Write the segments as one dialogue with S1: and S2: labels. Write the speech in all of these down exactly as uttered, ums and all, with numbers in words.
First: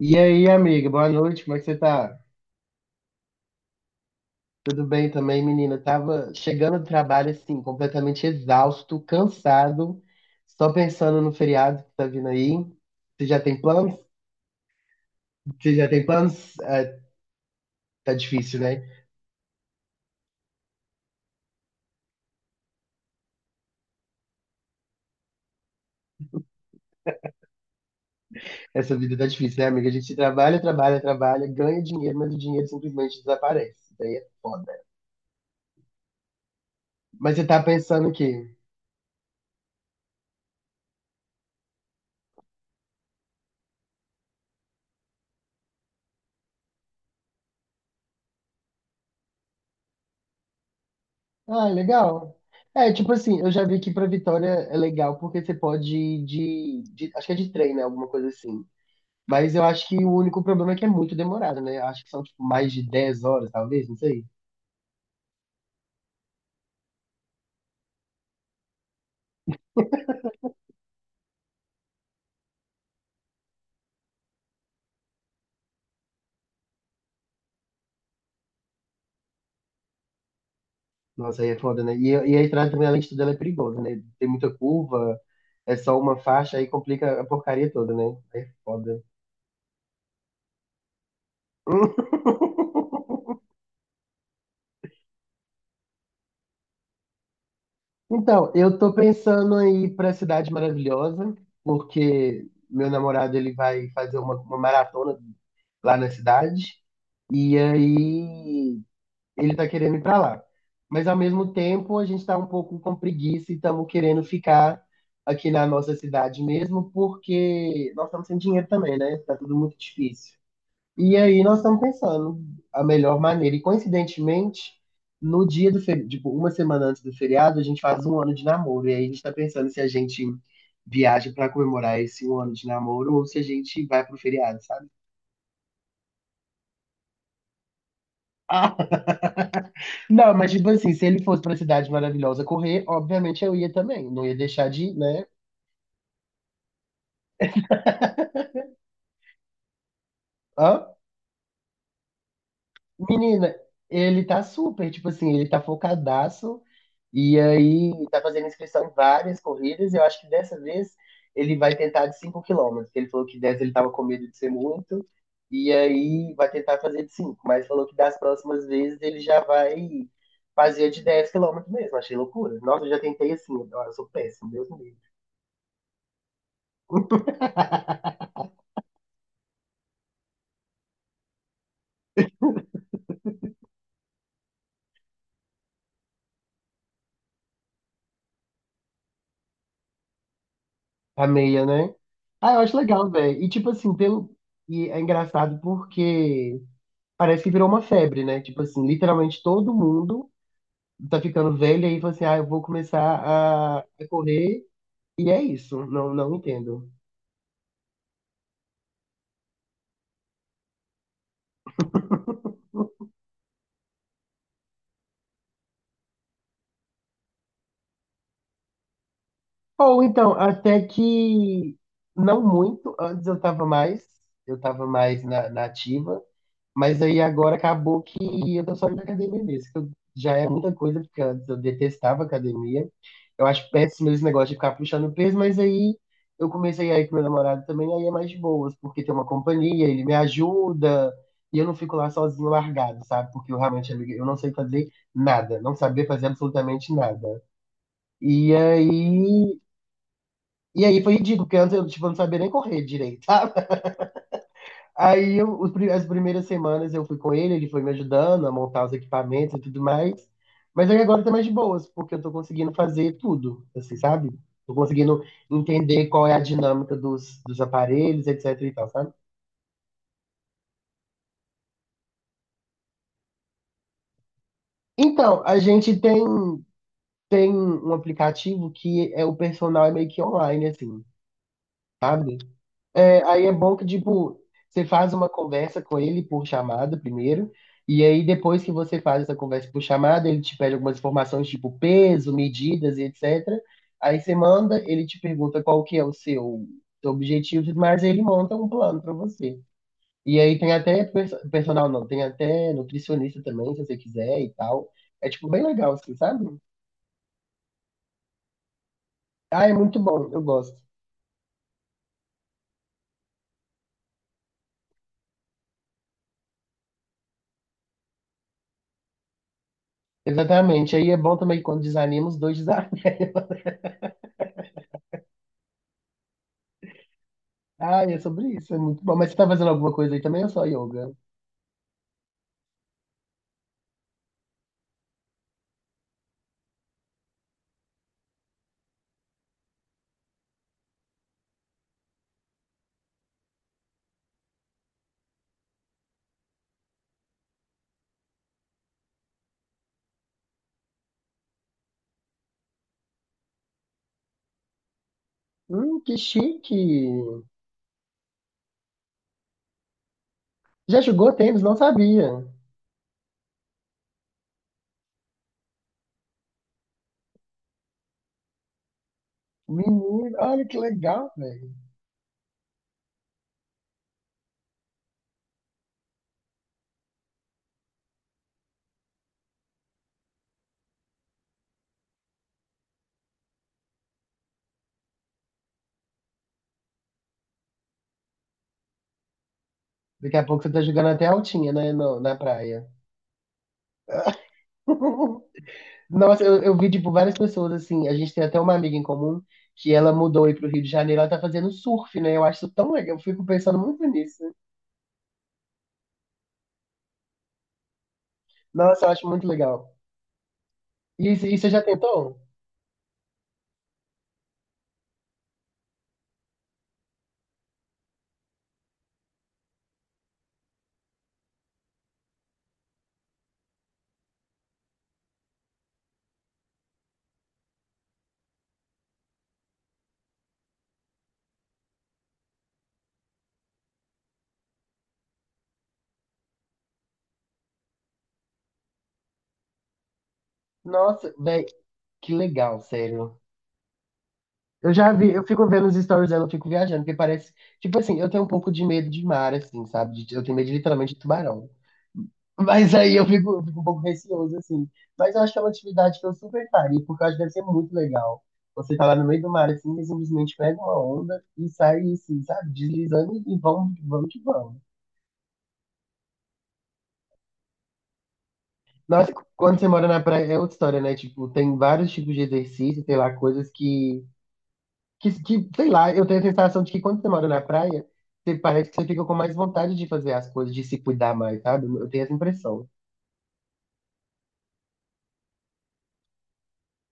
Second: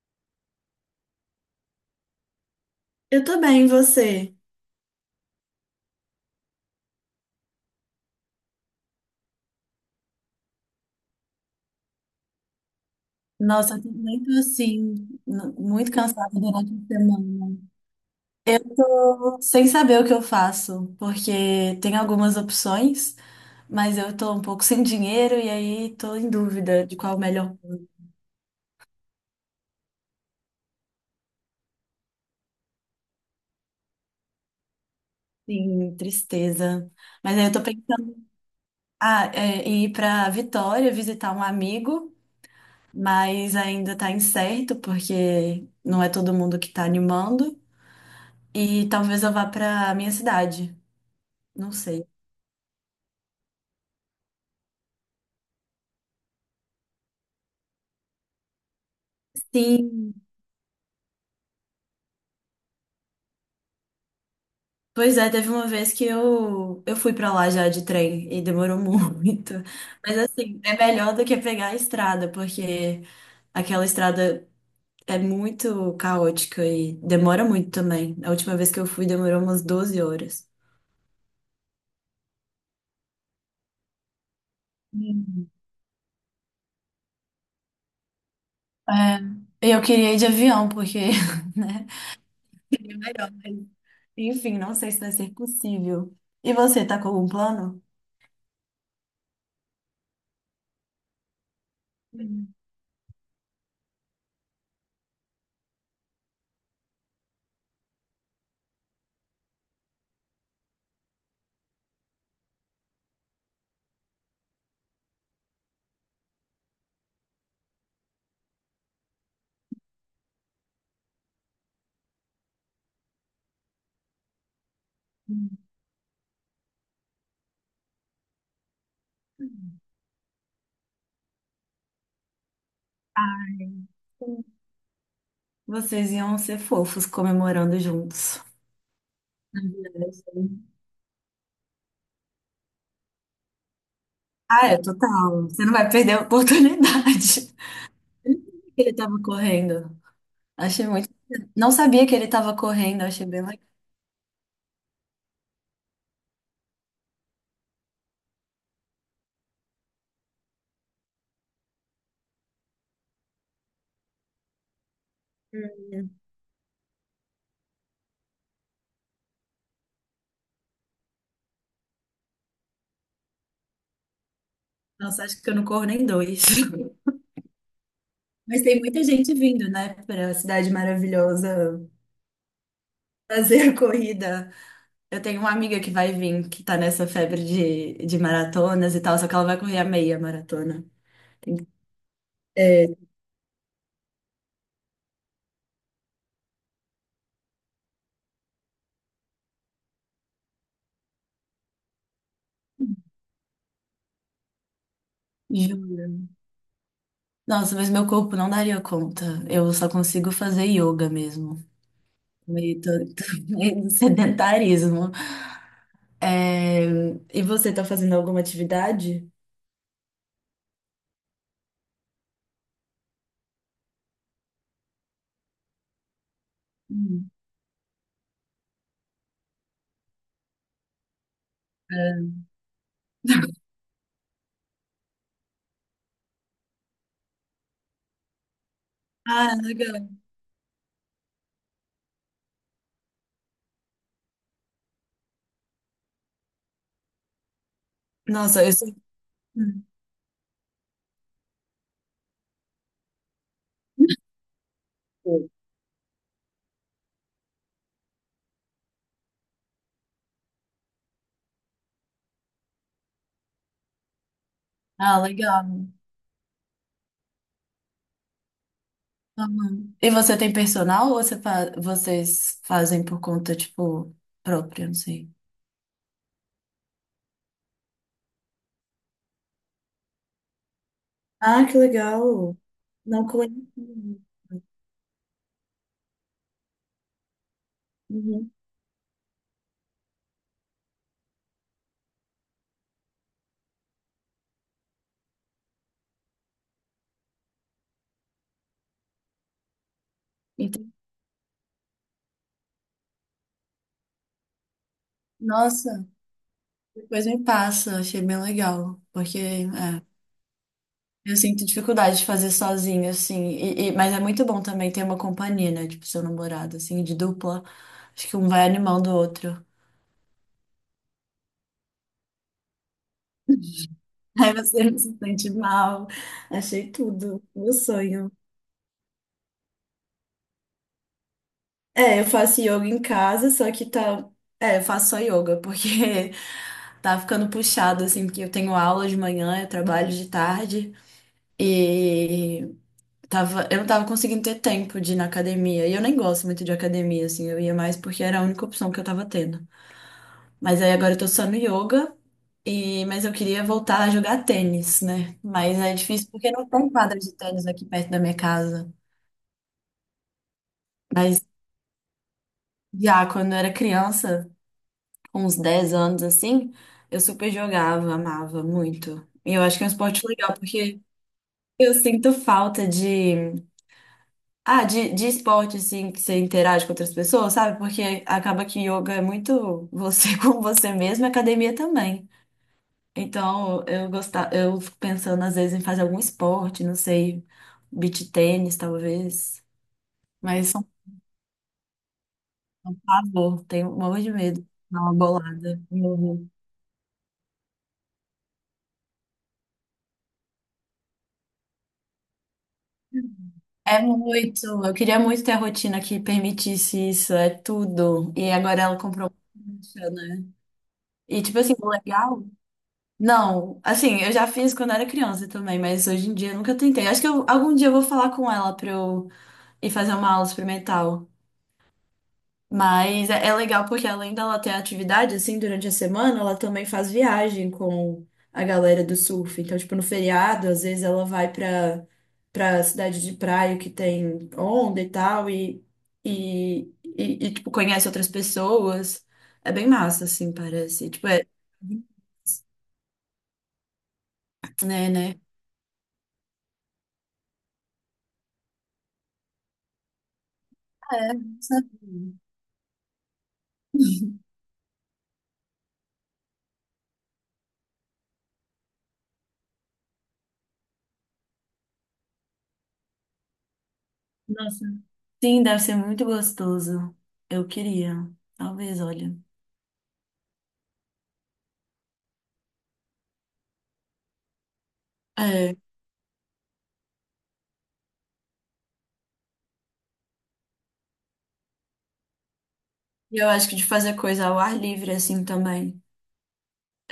S1: E aí, amiga, boa noite, como é que você tá?
S2: Eu tô bem, e você?
S1: Tudo bem também, menina? Eu tava chegando do trabalho, assim, completamente exausto, cansado, só pensando no feriado que tá vindo aí. Você já tem
S2: Nossa, eu
S1: planos?
S2: também tô muito assim, n-
S1: Você já
S2: muito
S1: tem
S2: cansada
S1: planos?
S2: durante
S1: Ah,
S2: a semana.
S1: tá
S2: Eu
S1: difícil, né?
S2: tô sem saber o que eu faço, porque tem algumas opções, mas eu tô um pouco sem dinheiro e aí tô em dúvida de qual o melhor.
S1: Essa vida tá difícil, né, amiga? A gente trabalha, trabalha, trabalha, ganha dinheiro, mas o dinheiro simplesmente desaparece. Isso daí é foda.
S2: Sim, tristeza.
S1: Mas
S2: Mas
S1: você
S2: aí eu
S1: tá
S2: tô
S1: pensando o
S2: pensando,
S1: quê?
S2: ah, é, em ir pra Vitória visitar um amigo, mas ainda tá incerto, porque não é todo mundo que tá animando. E talvez eu vá pra minha cidade,
S1: Ah,
S2: não sei.
S1: legal. É, tipo assim, eu já vi que pra Vitória é legal porque você pode ir de, de- Acho que é de trem, né? Alguma coisa assim. Mas eu acho que
S2: Sim,
S1: o único problema é que é muito demorado, né? Eu acho que são tipo, mais de dez horas, talvez, não sei.
S2: pois é, teve uma vez que eu, eu fui pra lá já de trem e demorou muito. Mas assim, é melhor do que pegar a estrada, porque aquela estrada é muito caótica e demora muito também. A última vez que eu fui demorou umas doze horas.
S1: Nossa, aí é foda, né? E, e a estrada também, além de tudo, ela é perigosa, né? Tem muita curva,
S2: Hum.
S1: é só uma faixa, aí complica a porcaria toda, né? Aí é foda.
S2: É, e eu queria ir de avião, porque, né? Seria melhor, mas, enfim, não sei se vai ser possível. E você, tá com algum plano?
S1: Então, eu tô pensando em aí pra Cidade Maravilhosa, porque
S2: Hum,
S1: meu namorado ele vai fazer uma, uma maratona lá na cidade. E aí ele tá querendo ir para lá. Mas ao mesmo tempo, a gente tá um pouco com preguiça e estamos querendo ficar aqui na nossa cidade mesmo, porque nós estamos sem dinheiro também, né? Tá tudo muito difícil. E aí nós estamos pensando a melhor maneira. E coincidentemente, no dia do feriado, tipo, uma semana antes do feriado, a gente faz um ano de namoro. E aí a gente tá pensando se
S2: hum.
S1: a gente viaja para comemorar esse um ano de namoro ou se a gente vai pro feriado, sabe?
S2: Vocês iam ser fofos comemorando juntos. Eu
S1: Não, mas
S2: sei.
S1: tipo assim, se ele fosse pra Cidade Maravilhosa correr, obviamente eu ia também. Não ia
S2: Ah,
S1: deixar
S2: é
S1: de ir, né?
S2: total. Você não vai perder a oportunidade. Eu não sabia que ele tava correndo.
S1: Hã?
S2: Achei muito. Não sabia que ele tava correndo, achei bem
S1: Menina,
S2: legal.
S1: ele tá super, tipo assim, ele tá focadaço. E aí tá fazendo inscrição em várias corridas. E eu acho que dessa vez ele vai tentar de cinco quilômetros. Ele falou que dez ele tava com medo de ser muito. E aí vai tentar fazer de cinco. Mas falou que das próximas vezes ele já vai fazer de dez quilômetros mesmo. Achei loucura. Nossa, eu já tentei assim. Eu sou péssimo, Deus me livre.
S2: Nossa, acho que eu não corro nem dois. Mas tem muita gente vindo, né, pra Cidade Maravilhosa fazer a corrida. Eu tenho uma amiga que vai vir, que tá nessa febre de, de maratonas e tal, só que ela vai correr a meia maratona.
S1: A meia, né? Ah, eu acho
S2: É,
S1: legal, velho. E tipo assim, pelo. E é engraçado porque parece que virou uma febre, né? Tipo assim, literalmente todo mundo tá ficando velho e aí fala assim, ah, eu vou começar a a correr e é isso. Não,
S2: juro.
S1: não entendo.
S2: Nossa, mas meu corpo não daria conta. Eu só consigo fazer yoga mesmo. Meio tô, meio sedentarismo. É, e você tá fazendo alguma atividade?
S1: Ou então, até que não muito, antes eu tava mais, eu tava mais na, na ativa. Mas aí
S2: Hum.
S1: agora acabou que eu tô só indo na academia mesmo, que eu- já é muita coisa, porque antes eu detestava academia. Eu acho péssimo esse negócio de ficar puxando peso, mas aí eu comecei a ir com meu namorado também, aí é mais de boas, porque tem uma
S2: Ah,
S1: companhia, ele
S2: legal.
S1: me ajuda, e eu não fico lá sozinho largado, sabe? Porque eu realmente, amiga, eu não sei fazer nada, não saber fazer absolutamente nada. E
S2: Nossa, eu sou.
S1: aí, e aí foi ridículo, porque antes eu, tipo, não sabia nem correr direito. Aí
S2: Hum.
S1: eu- os pri- as primeiras semanas eu fui com ele, ele foi me ajudando a montar os equipamentos e tudo mais. Mas aí agora tá mais de boas, porque eu tô conseguindo fazer tudo, assim, sabe? Tô
S2: Ah,
S1: conseguindo
S2: legal.
S1: entender qual é a dinâmica dos, dos aparelhos, etc e tal, sabe?
S2: Uhum. E você tem personal ou você fa- vocês fazem por conta, tipo, própria? Não sei.
S1: Então, a gente tem, tem um aplicativo que é o personal é meio que online, assim. Tá?
S2: Ah, que legal.
S1: É,
S2: Não
S1: aí é bom que,
S2: conheço.
S1: tipo, você faz uma conversa com ele por chamada primeiro, e aí
S2: Uhum.
S1: depois que você faz essa conversa por chamada, ele te pede algumas informações, tipo peso, medidas e et cetera. Aí você manda, ele te pergunta qual que é o seu, seu objetivo, mas ele monta um plano pra você. E aí tem
S2: Entendi.
S1: até perso- personal, não, tem até nutricionista também, se você quiser e tal. É, tipo, bem legal,
S2: Nossa,
S1: assim, sabe?
S2: depois me passa. Achei bem legal. Porque,
S1: Ah, é muito
S2: é.
S1: bom, eu gosto.
S2: Eu sinto dificuldade de fazer sozinho, assim. E, e- mas é muito bom também ter uma companhia, né? Tipo, seu namorado, assim, de dupla. Acho que um vai animando o outro.
S1: Exatamente. Aí é bom também que quando desanima, os dois desanimam.
S2: Aí você não se sente mal. Achei tudo. Meu
S1: Ah, é
S2: sonho.
S1: sobre isso, é muito bom. Mas você tá fazendo alguma coisa aí também ou só yoga?
S2: É, eu faço yoga em casa, só que tá. É, eu faço só yoga, porque tá ficando puxado, assim, porque eu tenho aula de manhã, eu trabalho de tarde. E tava, eu não tava conseguindo ter tempo de ir na academia. E eu nem gosto muito de academia, assim, eu ia mais porque era a única opção que eu tava tendo. Mas aí agora eu tô só no yoga. E, mas eu queria voltar a jogar tênis, né? Mas é
S1: Hum, que
S2: difícil porque não
S1: chique!
S2: tem quadra de tênis aqui perto da minha casa.
S1: Já jogou
S2: Mas
S1: tênis? Não sabia.
S2: já quando eu era criança, com uns dez anos assim, eu super jogava, amava muito. E eu acho que é um esporte
S1: Menino,
S2: legal
S1: olha que
S2: porque
S1: legal, velho.
S2: eu sinto falta de, ah, de, de esporte assim que você interage com outras pessoas, sabe? Porque acaba que yoga é muito você com você mesmo, e academia também. Então, eu gostava, eu fico pensando às vezes em fazer algum esporte, não sei, beach tênis, talvez.
S1: Daqui a pouco você
S2: Mas,
S1: tá
S2: sou
S1: jogando até altinha, né, no- na praia.
S2: um pavor, tenho um monte de medo de dar uma bolada.
S1: Nossa,
S2: Uhum.
S1: eu, eu vi, tipo, várias pessoas, assim, a gente tem até uma amiga em comum que ela mudou aí pro Rio de Janeiro, ela tá fazendo surf, né? Eu acho isso tão legal, eu fico pensando
S2: É
S1: muito nisso.
S2: muito. Eu queria muito ter a rotina que permitisse isso, é tudo. E agora ela
S1: Nossa, eu acho
S2: comprou
S1: muito
S2: uma
S1: legal.
S2: prancha, né?
S1: E,
S2: E,
S1: e
S2: tipo
S1: você
S2: assim,
S1: já
S2: o
S1: tentou?
S2: legal. Não, assim, eu já fiz quando era criança também, mas hoje em dia eu nunca tentei. Acho que eu- algum dia eu vou falar com ela pra eu ir fazer uma aula experimental. Mas é é legal porque além dela ter atividade, assim, durante a semana, ela também faz viagem com a galera do surf. Então, tipo, no feriado, às vezes ela vai pra, pra cidade de praia que tem onda e tal, e, e, e, e, tipo, conhece outras pessoas. É bem massa, assim, parece. Tipo,
S1: Nossa,
S2: é,
S1: velho, que legal, sério. Eu
S2: né,
S1: já vi,
S2: né?
S1: eu fico vendo os stories dela, eu fico viajando, porque parece. Tipo assim, eu tenho um pouco de medo de mar, assim, sabe? De- Eu tenho medo literalmente
S2: Ah,
S1: de
S2: é, não
S1: tubarão.
S2: sabia.
S1: Mas aí eu fico, eu fico um pouco receoso, assim. Mas eu acho que é uma atividade que eu super faria, porque eu acho que deve ser muito legal. Você tá lá no meio do mar, assim, e simplesmente pega uma onda e sai, assim, sabe? Deslizando e vamos, vamos que vamos.
S2: Nossa. Sim, deve ser muito gostoso. Eu queria. Talvez,
S1: Nossa,
S2: olha.
S1: quando você mora na praia é outra história, né? Tipo, tem vários tipos de exercício, tem lá, coisas que. Que, que,
S2: É.
S1: sei lá, eu tenho a sensação de que quando você mora na praia, você parece que você fica com mais vontade de fazer as coisas, de se cuidar mais, sabe? Eu tenho essa impressão.
S2: E eu acho que de fazer coisa ao ar livre, assim, também.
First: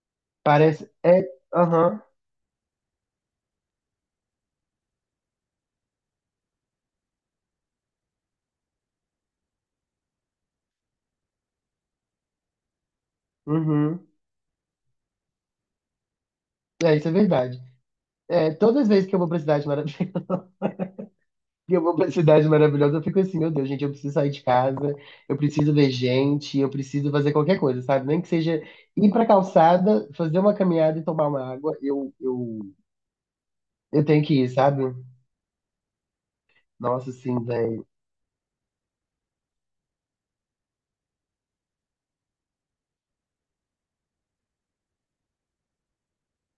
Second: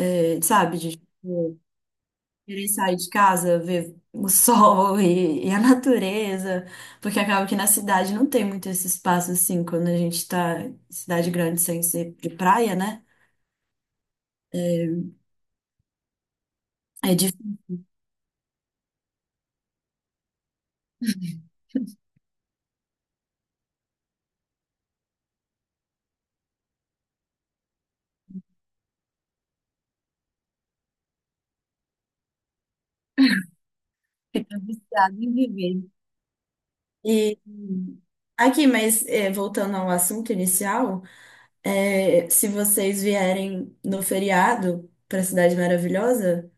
S2: É, sabe?
S1: Parece.
S2: De
S1: É.
S2: tipo,
S1: Aham.
S2: querer sair de casa, ver o sol e, e a natureza. Porque acaba que na cidade não tem muito esse espaço, assim, quando a gente tá em cidade grande sem ser de praia, né?
S1: Uhum. É, isso é
S2: É difícil
S1: verdade. É, todas as vezes que eu vou pra Cidade Maravilhosa, eu vou pra Cidade Maravilhosa, eu fico assim, meu Deus, gente, eu preciso sair de casa, eu preciso ver gente, eu preciso fazer qualquer coisa, sabe? Nem que seja ir pra calçada, fazer uma caminhada e tomar uma água, eu, eu, eu tenho que ir,
S2: ficar
S1: sabe?
S2: viciado em viver.
S1: Nossa,
S2: E
S1: sim, velho.
S2: aqui, mas é, voltando ao assunto inicial, é, se vocês vierem no feriado para Cidade Maravilhosa,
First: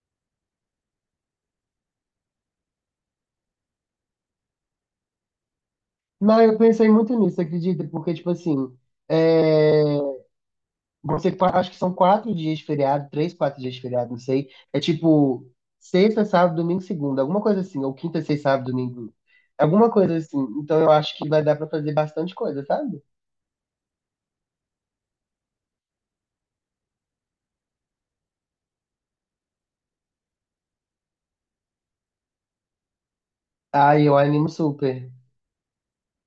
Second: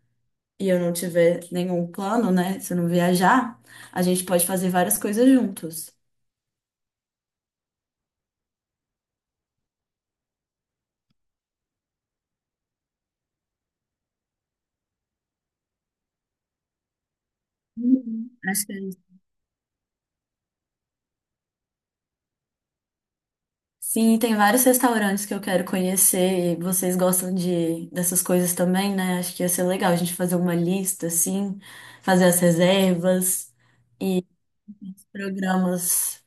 S2: e eu não tiver nenhum plano, né? Se eu não viajar, a gente pode fazer várias coisas juntos.
S1: Não, eu pensei muito nisso, acredita? Porque, tipo assim, é, você fa- acho que são quatro dias de feriado, três, quatro dias de feriado, não sei. É tipo sexta, sábado, domingo, segunda, alguma coisa assim, ou quinta,
S2: Uhum.
S1: sexta,
S2: Acho
S1: sábado,
S2: que é isso.
S1: domingo, alguma coisa assim. Então eu acho que vai dar pra fazer bastante coisa, sabe?
S2: Sim, tem vários restaurantes que eu quero conhecer e vocês gostam de dessas coisas também, né? Acho que ia ser legal a gente fazer uma lista, assim, fazer as reservas,
S1: Ah, eu animo super.
S2: programas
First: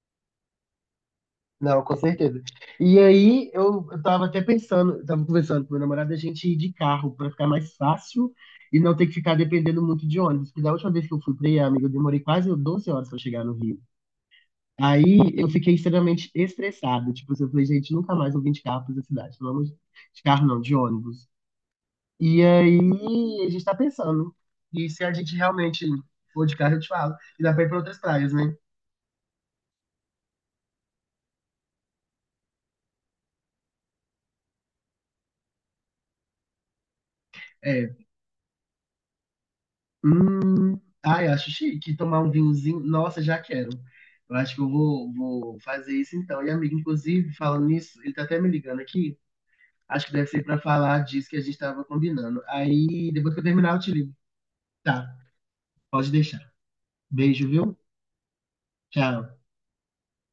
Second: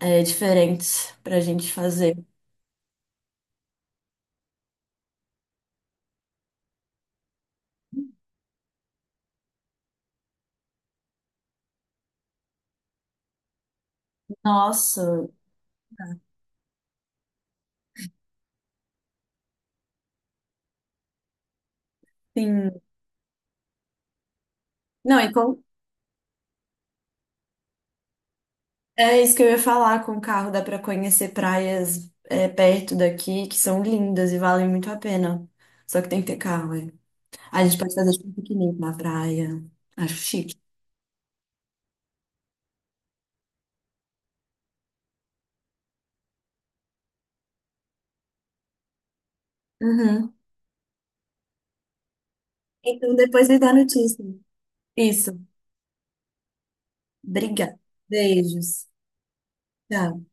S2: é, diferentes pra gente
S1: Não, com
S2: fazer.
S1: certeza. E aí eu, eu tava até pensando, eu tava conversando com meu namorado, a gente ir de carro pra ficar mais fácil e não ter que ficar dependendo muito de ônibus. Porque da última vez que eu fui pra aí, amigo, eu demorei quase doze horas pra chegar no Rio. Aí
S2: Nossa,
S1: eu fiquei extremamente estressado. Tipo, assim, eu falei, gente, nunca mais eu vim de carro pra essa cidade. Vamos de carro não, de ônibus. E
S2: sim.
S1: aí a gente tá pensando. E se a
S2: Não, e
S1: gente
S2: como
S1: realmente for de carro, eu te falo. E dá pra ir pra outras praias, né?
S2: é isso que eu ia falar, com o carro dá pra conhecer praias é, perto daqui que são lindas e valem muito a pena. Só que tem que ter carro, é. A gente
S1: É,
S2: pode fazer tipo um piquenique na praia. Acho chique.
S1: hum, ai, eu acho chique tomar um vinhozinho. Nossa, já quero. Eu acho que eu vou, vou fazer isso então. E, amigo, inclusive, falando nisso, ele tá até me ligando aqui. Acho que deve
S2: Uhum.
S1: ser pra falar disso que a gente tava combinando. Aí,
S2: Então
S1: depois que eu
S2: depois me dá
S1: terminar, eu te ligo.
S2: notícia.
S1: Tá,
S2: Isso.
S1: pode deixar. Beijo, viu?
S2: Obrigada. Beijos.
S1: Tchau.
S2: Tchau.